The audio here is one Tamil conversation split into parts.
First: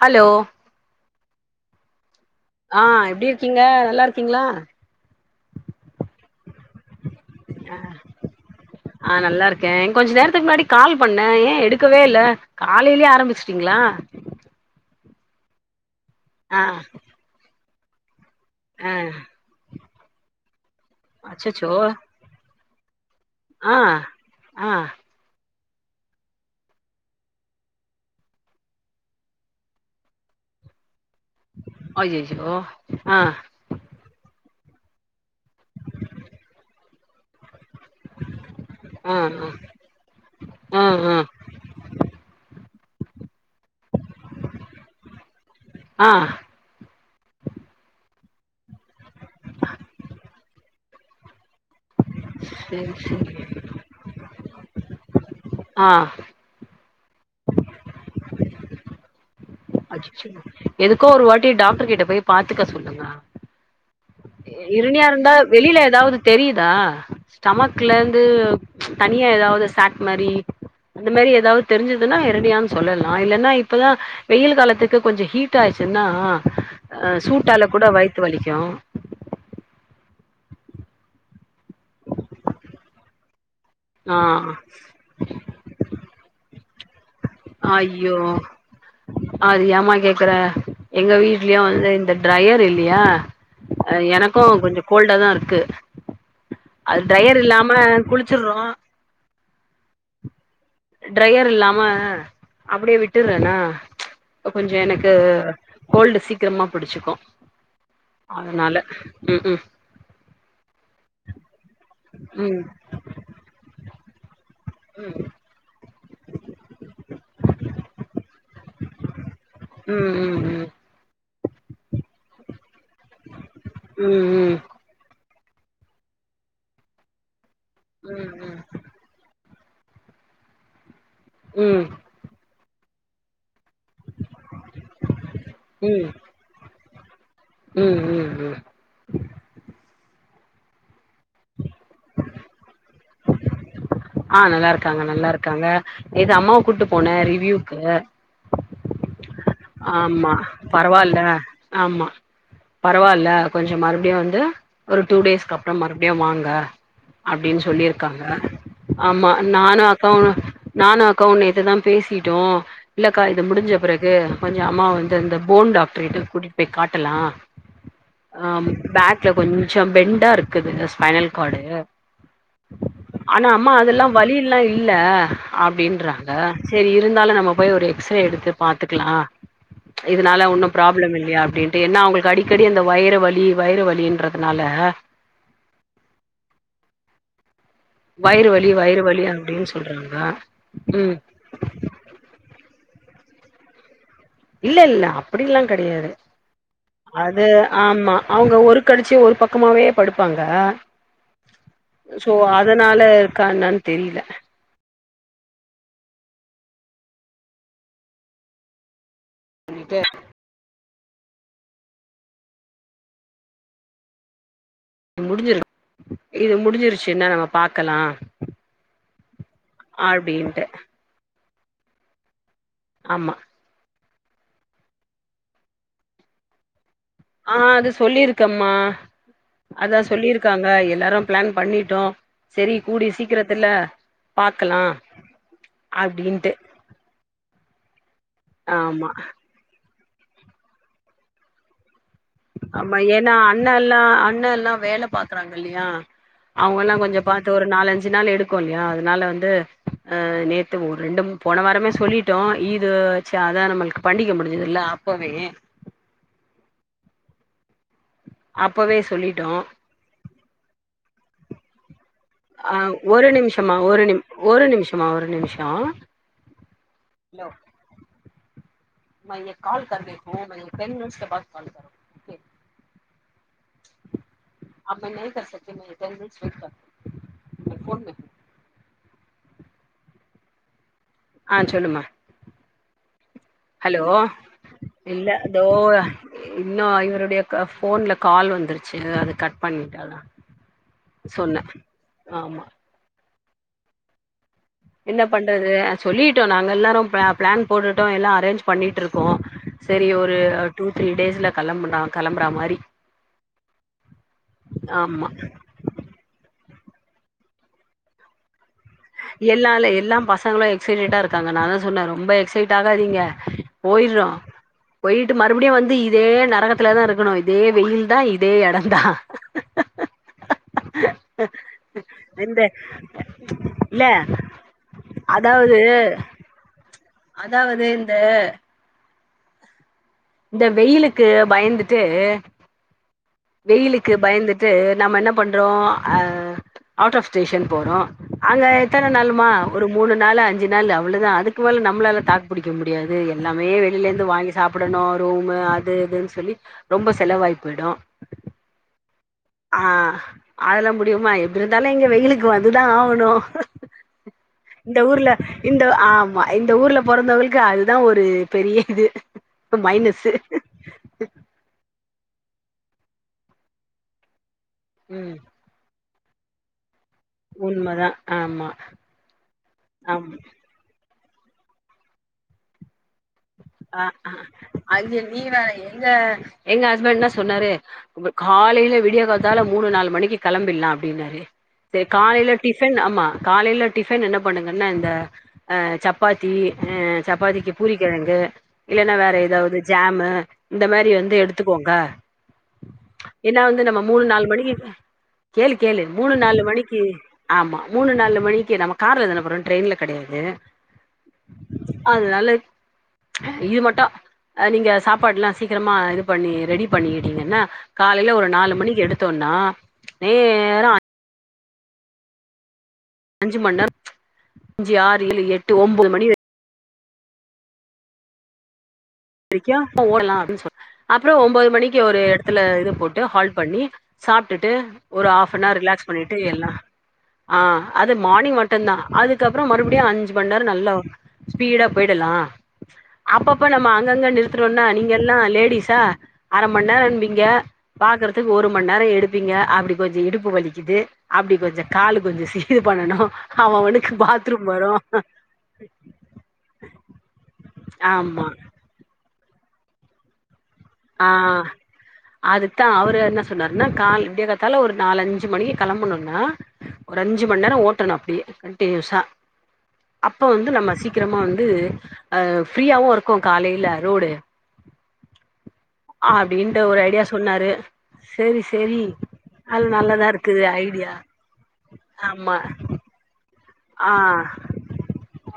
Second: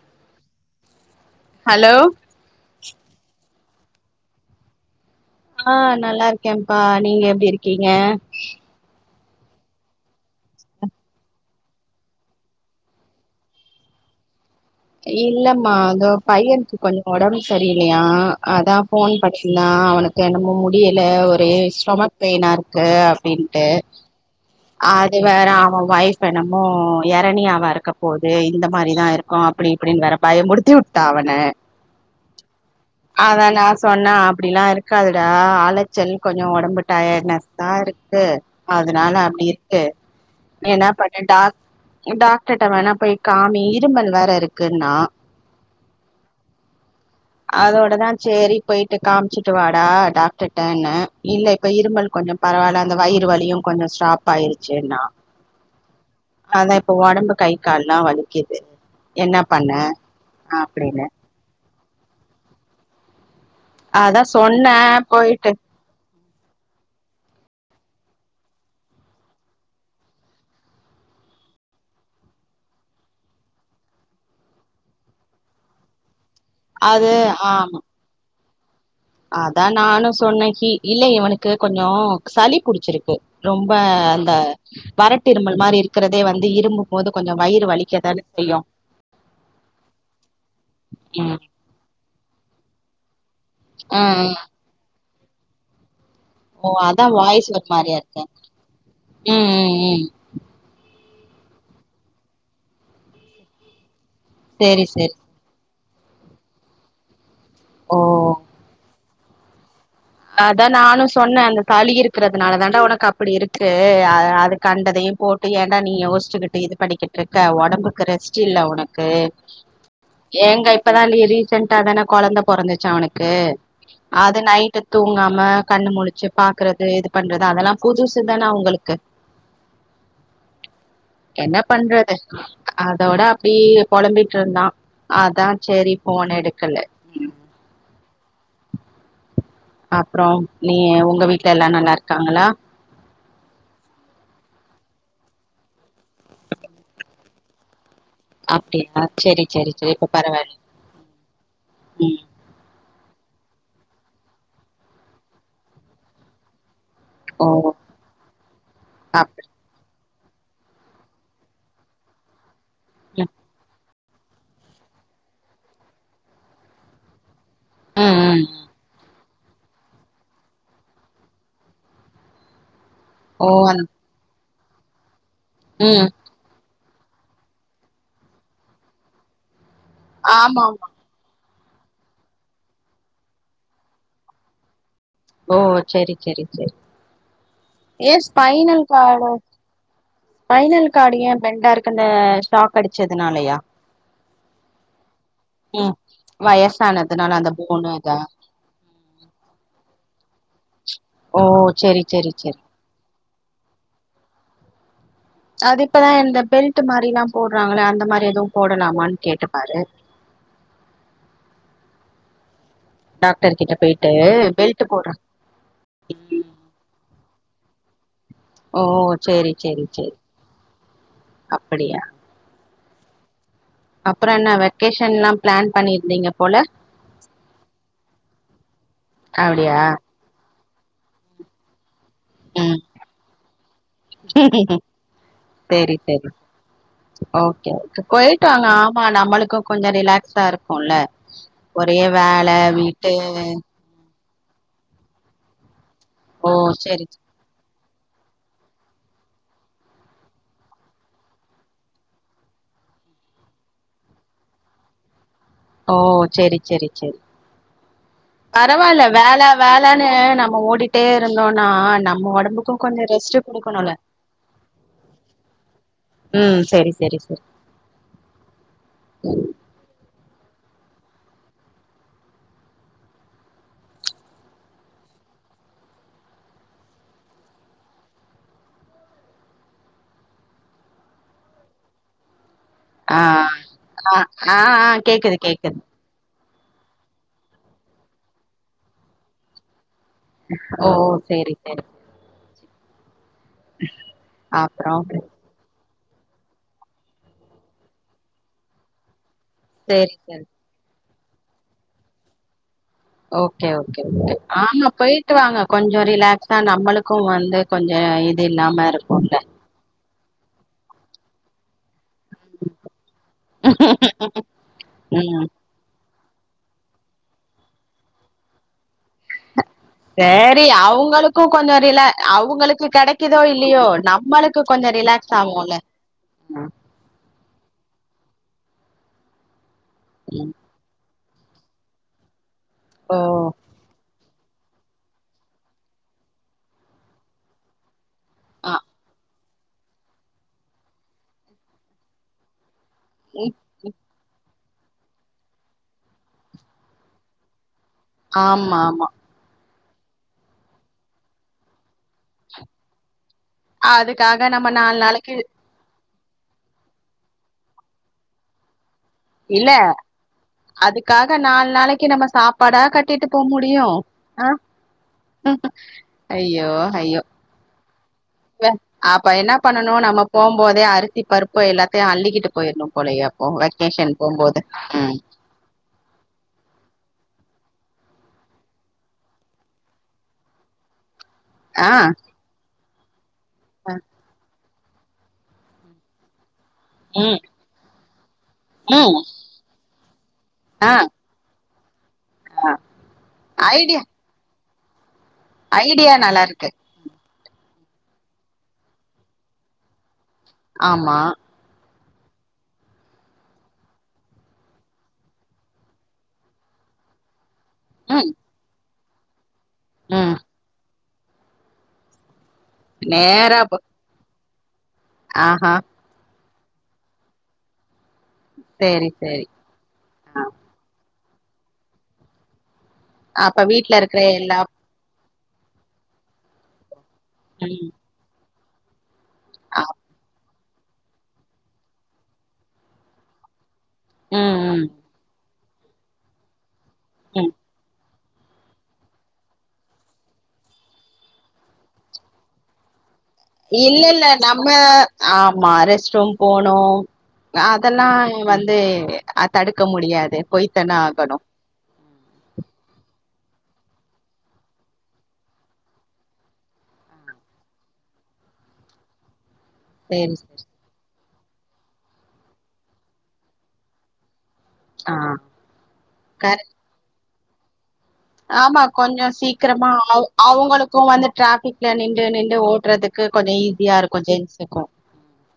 ஹலோ ஹலோ ஆ எப்டி இருக்கிங்க நல்லாருக்கிங்ளா ஆ நல்லாருக்கேம்ப்பா நீங்க எப்டி இருக்கிங்க ஆ நல்லாருக்கே கொஞ்ச நேரத்துக்கு முன்னாடி கால் பண்ண ஏ எடுக்கவே இல்ல காலைலயே ஆரம்பிச்ட்டிங்ளா இல்லம்மா தோ பையனுக்கு கொஞ்ச ஒடம்பு சரி இல்லையா அதா ஆ ஃபோன் பண்ணா அவன என்னமோ முடியில ஒரே அச்சச்சோ ஸ்டொமக் பெயினா இருக்கு க அப்டின்ட்டு ஆ ஆ அது வேற வைஃப் என்னமோ எரணியாவா இருக்க போது இந்த மாரிதா இருக்கு அப்டி இப்டின் வேற பயமுறுத்தி உட் டா அவன அய்யய்யோ ஆ அதா நா சொன்ன அப்படிலா இரு க்காது டா அலச்சல் கொஞ்ச ஒடம்பு டயர்ட்னஸ்தா இருக்கு அதனால ஆ அப்டி இருக்கு நீ ஆ என்ன ஆ பண்ணு டா டாக்டர்ட வேணா போய் காமி இருமல் க்குன்னா ஆ அதோடதா சேரி போயிட்டு காமிச்சுட்டு வாடா டாக்டர்ட்டன்ன இல்ல இப்ப இருமல் கொஞ்ச பரவால சரி அந்த வயிறு சரி வலியு கொஞ்ச ஸ்டாப் ஆயிருச்சுன்னா ஆ அதா இப்ப ஒடம்பு கை கால்லா வலிக்குது என்ன பண்ண அச்சச்சோ அப்டின்னு எதுக்கோ ஒரு வாட்டி டாக்டர் கிட்ட போய் பாத்துக்க சொல்லுங்க அதா சொன்ன இருணியா இருந்தா போயிட்டு வெளியில ஏதாவது தெரியுதா ஸ்டமக்ல இருந்து தனியா எதாவது சாட் மாரி அந்த மாரி எதாவது தெரிஞ்சுதுன்னா இரணியான்னு சொல்லலா இல்லன்னா இப்பதா வெயில் காலத்துக்கு கொஞ்ச ஹீட் ஆச்சுன்னா அது அ சூட்டால ஆமா கூட வயித்து வலிக் கு அதா நானு சொன்னே ஹீ இல்ல இவனுக்கு கொஞ்சோ சளி புடிச்சிருக்கு ரொம்ப ஆ அந்த வறட்டிருமல் மாரி இருக்கற தே வந்து இரும்பும்போது ஐயோ அது ஏமா கேக்குற எங்க ம் வீட்லயு வந்து இந்த டிரையர் இல்லையா அ ஆ ஆ எனக்கு கொஞ்ச கோல்டா தா இருக்கு கு ஓ அதா வாய்ஸ் ஒரு மாரியா இருக்கா குளிச்சிடுறோ ம் ம் ம் ட்ரையர் இல்லாம அப்டியே விட்டுறனா கொஞ்ச சேரி எனக்கு சேரி கோல்டு சீக்கிரமா புடிச்சிக்கு ஓ அதுனால அதா நானு சொன்னே அந்த தாளி ம் இருக்கிறதுனால தாண்டா ஒனக்கு அப்டி இருக்கு அத அது கண்டதையு போட் டு நீ யோஷ்ச்சுகிட்டு இது பண்ணிட்ருக்க ஒடம்புக்கு ரெஸ்ட் இல்ல ஒனக்கு ம் ம் ம் ஏங்க இப்பதா நீ ரீசெண்டா தானே கொழந்த பொறந்தச் ச்சு அவுனுக்கு ம் ம் அது ம் நைட்டு தூங்காம கண்ணு முழிச்சு பாக்றது இது பண்றது அதெல்லா புதுசு ம் தானே அவுங்ளுக்கு என்ன பண்றது அதோட அப்டியே பொலம்பிட்ருந்தா அதா சேரி ம் ஃபோன எடுக்கல உம் ம் ம் ம் அப்றோம் நீ ஒங் ஒங்க வீட்லலா நல்லாருக்காங்களா ஆ நல்லாருக்காங்க நல்லாருக்காங்க நேத்து அம்மாவ கூட்டு போனே ரிவ்யூக்கு அப்டியா செரி செரி செரி இப்ப ஆமா பரவாயில்ல பரவால்ல ஆமா ம் பரவால் இல்ல கொஞ்சோ மறுபடியு வந்து ஒரு டூ டேஸ்க்கு அப்றோ மறுபடியு வாங்க ஓ அப்டின்னு சொல்லியிருக்காங்க ஆமா அப்டி நானு அ நானு அக்காவு நேத்து தா பேசிட்டோ இல்லக்கா ம் இது முடிஞ்சப்பிறகு [unintelligible] கொஞ்சோ அம்மா வந்து அந்த போன் டாட்ருகிட்ட கூட்டிட் போய் காட்டலா ம் ம் ஆம் பேக் க்கு கொஞ்சோ பெண்டா இருக்குதுங்க ஸ்பைனல் கார்டு ஆனா ஓ அம்மா அந் அதெல்லா வலி இல்ல இல்ல ம் அப்டின்றாங்க செரி இருந்தாலு நம்ப போய் ஒரு எக்ஸ்ரே எடுத்து பாத்துக்லா இதுனால ஆமா ஒன்னு ஆமா ப்ராப்ளம் இல்லையா அப்டின் ஏனா அவுங்களுக்கு அடிக்கடி அந்த வயிறு வலி வயிறு வலின்றதுனால ஓ செரி செரி செரி ஏ வயிறு வலி ஸ்பைனல் வயிறு வலி கார்டு அப்டின்னு சொல்றாங்க ஸ்பைனல் ம் கார்டு ஏ பெண்டா இருக்குனு ஸ்டா படிச்சதுனாலயா இல்லெல்ல அப்டில்லா கெடையாது வயசானதுனால அது அந்த போனு ஆமா இதா அவுங்க ஒரு கலுச்சி ஒரு பக்கமாவே படுப் இருப்பாங்க ஓ செரி சோ செரி செரி அதனால க்கா என்னனு தெரியல அது இப்பதா இந்த பெல்ட் மாரியெல்லா போடுறாங்கள அந்த மாரி எதுவு போடலாமான் கேட்டுப் பாரு சொல்லிட்டு டாக்டர் கிட்ட போயிட்டு பெல்ட் போடுற இம் முடிஞ்சிரும் ம் இது முடிஞ்சிருச்சினா நம்ம பாக்கலா ஓ சேரி அப்டின்டு அப்புடியா ஆமா அப்பறோ என்ன வெக்கேஷன்லா பிளான் பண்ணிர்ந்திங்க போல ஆ அது சொல்லிருக்கம்மா அப்டியா அதா சொல்லிரு இருக்காங்க எல்லாரும் பிளான் பண்ணிட்டோம் சரி ம் கூடிய சீக்கிரத்துல பாக்கலாம் அப்டின்ட்டு யாருக்கு போய்ட்டாங்க ஆமா நம்மளுக்கு கொஞ்ச ரிலாக்ஸா இருக்குல்ல ஒ அப்டியே வேல வீட்டு அண்ணே எல்லா வேல பாக்குறாங்க இல்லையா ஓ அவுங்கல்லா சேரி கொஞ்சம் பாத்து ஒரு நாலஞ்சு கொஞ்ச நாள் எடுக்கு இல்லையா அதனால வந்து ஆ நேத்து ஒரு ரெண்டு போன வாரமே சொல்லிட்டோ இது ச்சு அதா நம்மளுக்கு பண்டிக முடிஞ்சுதுல அப்பவே ஓ செரி செரி செரி அப்பவே பரவாயில்ல வேலை சொல்லிட்டோ வேலைனு நம்ம ஓடி கிட்டே இருந்தோம்னா நம்ம ஒடம்புக்கு ஆ கொஞ்சோ ஒரு ரெஸ்ட் நிமிஷமா குடுக்கணுல ஒரு நிமி ஒரு நிமிஷமா ஒரு நிமிஷோ ம் சேரி சேரி சேரி ஹலோ மைய கால் கர்தே [unintelligible] ஆ சொல்லுமா ஆ ஹலோ ஆ ஆ இல்ல கேக்குது இதோ கேக்குது இன்னு இவருடைய க போன்ல கால் வந்துருச்சு அது கட் பண் ஓ செரி செரி ஆமா என்ன பண்றது சொல்லிடோ நாங்க எல்லோரு ப்ள ப்ளான் போட்டுட்டோ எல்லா அரேஞ்ச் பண்ணிகிட்டுருக்கோ செரி சேரி சேரி ஒரு டூ த்ரீ டேஸ்ல் களம்புனா களம்புறா மாரி ஓகே ஓகே ஆமா போயிட்டு வாங்க கொஞ்சோ ரிலாகஸா நம்மளுக்கு வந்து கொஞ்சோ இது இல்லாம இருக்கு எல்லால எல்லாம் பசங்களு எக்சைடடா இருக்கு காங்க நா தா சொன்ன ரொம்ப எக்சைட் ஆகாதீங்க போயடுறோ போயிட்டு ம். மறுபடியு வந்து இதே நரகத்துல தா இருக்கணு இதே வெயில் தா இதே எடோ தா சரி அவங்களுக்கு கொஞ்சோ ரில இந்த அவங்களுக்கு கிடைக்குதோ இல்லையோ இல்ல நம்மளுக்கு கொஞ்சோ ரிலாக்ஸ் ஆகுல அதாவது அதாவது இந்த ம். இந்த வெயிலுக்கு க்கு பயந்துட்டு ஓ! வெயிலுக்கு பயந்து இது நம்ம என்ன பண்றோ அவுட் ஆஃப் ஸ்டேஷன் போறோ அங்க ஆ எத்தன நாலுமா ஒரு மூணு நாள் அஞ்சி நாள் அவளதா அதுக்கு மேல நம்மளால தாக்கு பிடிக் முடியாது ம். எல்லாமே வெளயிலிருந்து வாங்கி சாப்பிடணு ரோ அது இதுன்னு சொல்லி ரொம்ப செலவாய்ப்புடு ஆமா ஆமா ஆஹ் அதெல்லா முடியுமா எப்படி இருந்தாலு இங்க வெயிலுக்கு வந்துதா ஆகணு அதுக்காக நம்ம நாலு நாளைக்கு இந்த ஆமா இந்த ஊரல பிறந்தவளுக்கு அதுதா ஒரு பெரிய இது இல்ல மைனஸு அதுக்காக நாலு நாளைக்கு கு நம்ம சாப்பாடா கட்டிட்டு போக முடியும் ஆஹ ம் உஹ அயோ அஹ்யோ உண்மதா ஆமா அப்ப என்ன பண்ணனு நம்ம ஆம் போம் போதேயரு த்தி பருப்ப எல்லாத்தையு அல்லிக்கிட்டு போயர்ணு போழைய ஓ ஆ வெக்கேஷன் ஆ போம்போது அது ம் நீ வேற எங்க எங்க ஹஸ்பண்ட்லா சொன்னாரு காலையில விடிய காத்தால மூணு நாலு மணிக்கு கிளம்பிடலா அப்படின்னாரு ஆ சரி காலையில சென் ஆமா காலையில அ, டிஃபன் என்ன பண்ணுன என்ன இந்த அஹ சப்பாத்தி ஆ ம் சப்பாத்திக்கு பூரி கெழங்கு இல்லன்னா ம் வேற எதாவது ஜாமு இந்த ஆ மாரி வந்து எடுத் துக்கோங்க ஆ ஏன்னா வந்து நம்ம ஐடியா மூணு நாலு மணிக்கு கேளு கேளு ஐடியா மூணு நாலு நல்லாருக்கு மணிக்கு ஆமா மூணு நாலு மணி நம்ம கார்ல தான போறோ ட்ரெய்ன்ல கடையா ஆமா அதனால இது மட்டு நீங்க சாப்பாட்லா சீக்கிரமா இது பண்ணி ரெடி பண்ணிட்டீங்கன்னா ம் காலைல ஒரு நாலு மணிக்கு எடுத்து த்தோன்னா ம் நேரா அஞ்சு நேராப்ப மண் நேரோ அஞ்சு ஆறு ஏழு எட்டு ஒம்போது மணி வரையு சேரி சேரி நிக்காம ஓடலா அப்டின்னு சொன்ன அப்பறோ ஒம்போது மணிக்கு ஒரு எடத்துல இருப் போட்டு ஹால்ட் அப்ப பண்ணி வீட்ல இருக்கிற எல்லா சாப்ட்டுட்டு ஒரு ஹாஃப் அன் ஆர் ரிலாக்ஸ் பண்ணிட்டு எல்லா ஆ ம் அது மானிங் மட் டு தா அது அதுக்கப்பற ஆ மறுபடியு அஞ்சு மன்நேரோ நல்லா ஸ்பீடா போயிடலா அப்பப்ப நம் ம அங்கங்க ம் நிறுத்துறோன்னா ம் நீங்கெல்லா லேடிஸ் சா அரம் மன்நேரோம்பீங்க ம் பாக்குறதுக்கு ஒரு மணி நேரம் எடுப்பீங்க அப்டி கொஞ்சோ இடுப்பு வலிக்குது அப்டி கொஞ்சோ கால் கொஞ்சோ சீரு பண்ணணு இல்ல இல்ல நம்ம ஆமா ரேஸ்ட்ரூம் போணு இதெல்லா ஆமா வந்து அத தடுக்க முடியாது போய் ட்டுதான ஆகணு அதுதான் அவரு என்ன சொன்னாருன்னா கால் ஏரத்ததால ஒரு நாலு அஞ்சு மணிக்கு கிளம்பணும்னா ஒரு அஞ்சு மணி நேரம் ஓட்டணும் அப்படியே கண்டினியூஸா சேரி அப்ப சேரி வந்து நம்ம சீக் சீக்கிரமா வந்து அஹ் ஃப்ரீயாவும் இருக்கும் காலைல ரோடு ஆஹ் அப்டின்டு ஒரு ஐடியா சொன்னாரு சேரி ஆமா சேரி கொஞ்சோ அது சீக்கிரமா நல்லாதா இருக்குது அவங்களுக்கும் ஐடியா வந்து டிராபிக்ல நின்று ஆமா நின்று ஓட்டுறதுக்கு கொஞ்சோ ஈ ஆ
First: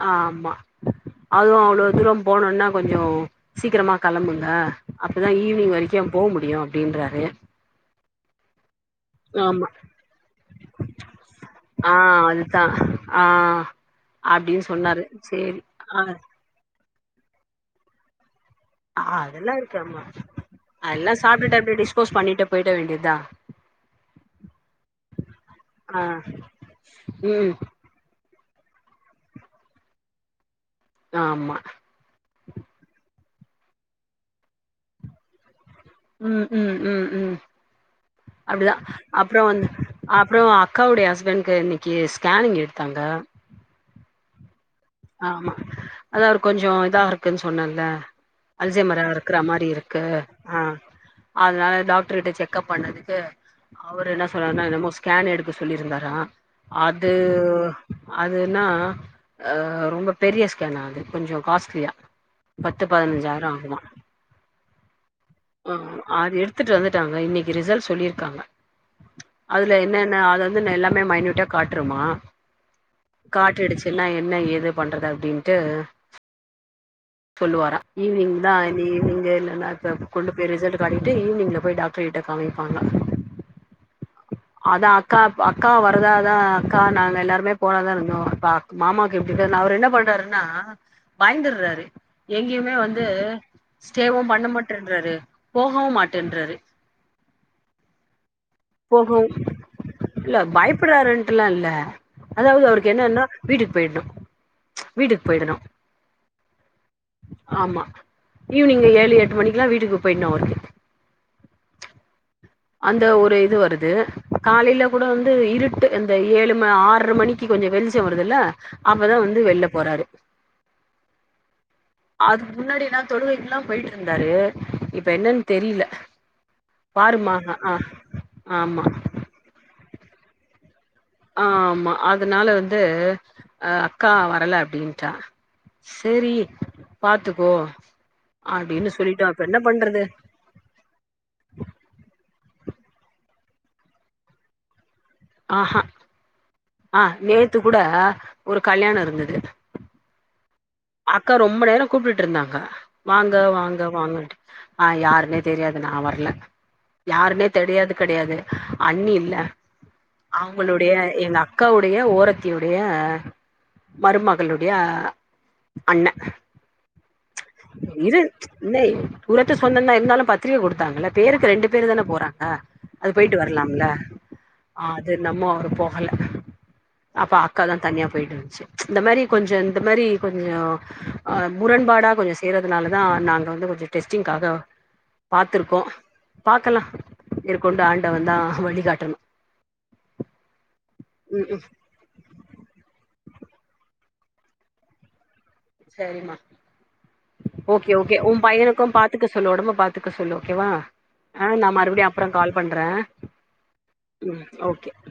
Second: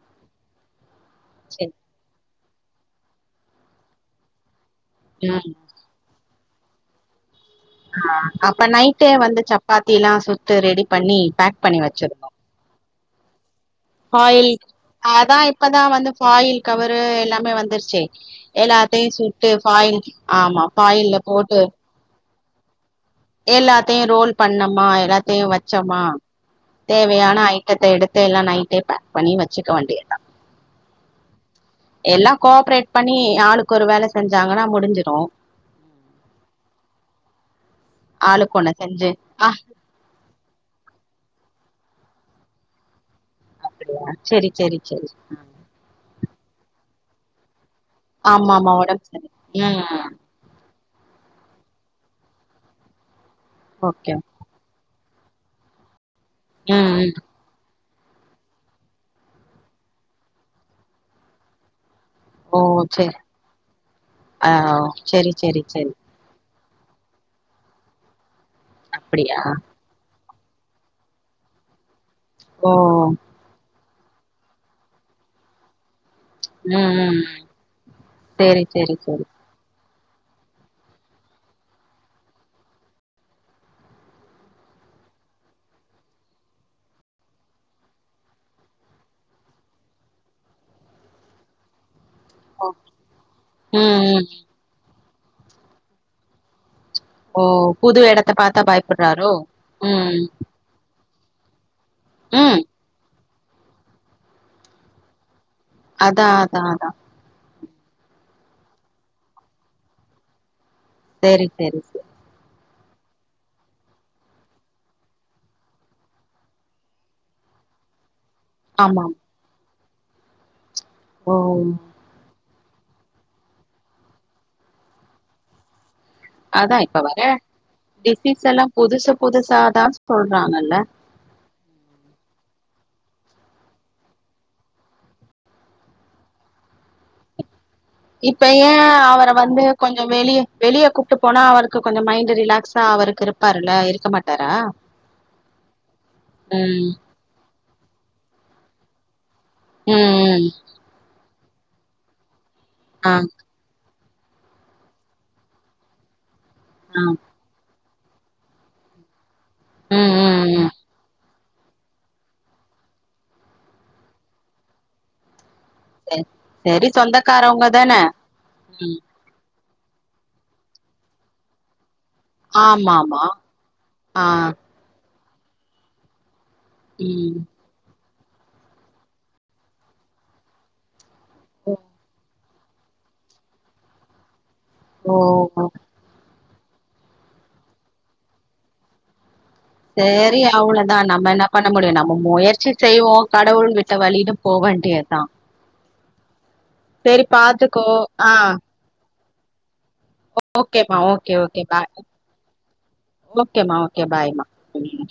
ஆ ஆமா அதுவு அவ்ளோ துறம் போகனுன்னா கொஞ்சோ சீக்கிரமாக கிளம்புங்க அப்பதான் ம் ஈவினிங் வரைக்கும் போக முடியும் முடியும் அப்டின்றாரு ஆ அப்ப னைட் டே வந்து ஆமா சப்பாத்திலாம் சுட்டு ரெடி பண்ணி பேக் பண்ணி ஆ வச்சிருந்தோம் அதுதா ஆ ஃபாயில் அப்டின்னு சொன்னாரு அதான் சேரி இப்பதான் ஆ வந்து ஃபாயில் கவரு எல்லாமே வந்துருச்சு எல்லாத்தையும் சுட்டு அதெல்லா இருக்கு ஆமா ஃபாயில்ல ஆமா அதெல்லா பஃபாயில்ல சாப்ட்டுட்டு போட்டு அப்டியே டிஸ்போஸ் பண்ணிட்டு போயிட வேண்டியத் எல்லாத்தையும் ரோல் பண்ணோமா எல்லாத்தையும் வச்சோமா ஆ தேவையான ம் ஐய்டத்த எடுத்து எல்லாம் நைட் டே பேக் பண்ணி வச்சுக்க வேண்டிய தான் ஆமா எல்லாம் கோஆப்ரேட் பண்ணி யாளுக்கு ஒரு வேலை செஞ்சாங்கன்னா முடிஞ்சிரும் ம் ம் ம் ம் ஆளுக்கு ஒண்ணு அப்டிதா செஞ்சு அப்பறோ ஆ வந்து அப்பறோ அக்காவுடைய ஹஸ்பண்ட்டு ஏ ஸ்கேனிங் எடுத்தாங்க அப்படியா செரி செரி செரி ஆமா அதா ஒரு கொஞ்சோ இதா இருக்கூ இருக்கு சொன்னாங்க தா ஆமா ஆமா அல்ஜமரா ஒடம்பு சரி இருக்கற மாரி ம் இருக்கு ஆஹ் அதனால டாக்டர் கிட்ட செக்ப் பண்ணறதுக்கு அவர் ஓகே என்ன சொல்றாருன்னா என்னமோ ஸ்கேன் எடுக்க சொல்லியிருந்தாரான் ம் அது ம் அதுனா அ ரொம்ப பெரிய ஸ்கேன அது கொஞ்சோ காஸ்ட்லியா ஓ பத்து செரி பதினஞ்சாயிரோ ஆகுமா ஆ செரி செரி செரி த்துட்டு வந்துட்டாங்க இன்னிக்கு ரிசல் சொல்லிர்க்காங்க அப்டியா ன அது வந்து நா எல்லாமே மைன்யூட்டா காட்ருமா ஓ என்னா என்ன ஏது பண்றது அப்டின்ட்டு ம் ம் சொல்லுவாரா ஈவினிங் தா செரி இன்னிக்கு செரி செரி ஈவினிங்கு இல்லன்னா தப் கொண்டு போய் ரிசல்ட் காட்டிட்டு ஈவினிங்ல போய் டாக்டர் கிட்ட காமிப்பாங்க அதா அக்கா அக்கா வரதாதா அக்கா நாங்க எல்லாருமே போலாதா இருந்தோ இப்ப மாமாக்கு இப்டி தா அவரு என்ன பண்றாருன்னா பயந்துட்றாரு ஓ எங்கெயுமே வந்து ம் ஸ்டேவு ம் பண்ண மாட்ரேன்றாரு போகவு மாட்ரேன்றாரு ஓ புது எடத்த பாத்தா பயப் போகு இல பயப்பட்றாருன் பில்லா இல்ல ம் அதாவுது அவருக்கு என்னேனா வீட்டுக் பொய்ட்ணு வீட்டுக் பொயிடணு அதா அதா அதா ஆமா ஈவினிங்கு ஏழு எட்டு மணிக்லா வீட்டுக்கு பொய்ட்னு அவர்க்கு சேரி செரி செர் அந்த ஒரு இது வருது காலைல கூட வந்து இருட்டு அந்த ஏழு ம ஆர்ற மணிக்கு கொஞ்சொ வெளிச்ச வர் துல அப்பதா வந்து வெள்லப் போறாரு வவ் அதுக் முன்னாடி நா தொழுவைக்லா பொய்ட்ருந்தாரு இப்ப என்னன் தெரிய்ல அதா இப்ப வர ஜெஸ்டிஸ் எலா ஆமா புதுசு புதுசாதா சொல்றாங்கல்ல ஆ ஆமா அதுனால வந்து அ அக்கா வரல அப்டின்ட்டா சேரி பாத்துக்கோ இப்ப ஏ அப்டின்னு சொல்லிட்டோ அவர அப்ப என்ன வந்து கொஞ்சொ பண்றது வெளிய வெளியே கூப்ட்டு போனா அவருக்கு கொஞ்சொ மைண்டு ரிலாக் க்ஸா அவருக்கு இருப்பாருல இருக்க மாட்டாரா ஆஹா ம் த்து கூட ஒரு கல்யாணொ இருந்தது உம் அக்கா ரொம்ப நேரொ கூப்டுட்ருந்தாங்க ஆ வாங்க வாங்க வாங்கன் ஆஹ் யாருனே தெரியாது நா வரல ஆ யான்னே தெரியாது கெடையாது அண்ணி இல்ல ம் ம் ம் அவங்களுடைய எங்க அ அக்காவுடைய ஓரத்துடைய மருமகளுடைய செரி செரி சொந்த இவ ந ப சொன்னனா இருந்தாலும் பத்திரை கொடுத்தாங்கள பேருக்கு ரெண்டு பேர் தான போற ங்க ஆமா அது ஆமா போயிட்டு வரலாம்ல ஆ அ நம்ம அவர் போகல அப்பா ம் அக்க தான் தனியா போயந்துச்ச இந்த மாரி கொஞ்சோ இந்த மாி கொஞ்ச ஓ உரண்பாடா கொஞ் செய்றதுனால தான் நாங்க வந்து கொஞ்சு டெஸ்டிங்க்காக ஓ ஓ. பாத்துருக்கோ பாக்கலா இருற்கொண்டு ஆண்டவே தா வழிகாட்டணு செரி அவ்ளவுதான் நம்ம என்ன ம் ம் பண்ண முடியும் நம்ம முயற்சி செய்வோ கடவுள் விட்ட வழில போவேண்டியதா செரிமா பாத்துக்கோ ஓகே ஓகே ஆ உன் பையனுக்கும் பா க்கு சொல்ல ஒடம்ப பார்த்து க்க சொல்ல ஓகேவா ஓகேமா ஓகே ஆ ஓகே நான் பாய் மறுபடியும் அப்புறோ கால் பண்றேன் ஓகேமா ஓகே பாய்மா ஓகே ம்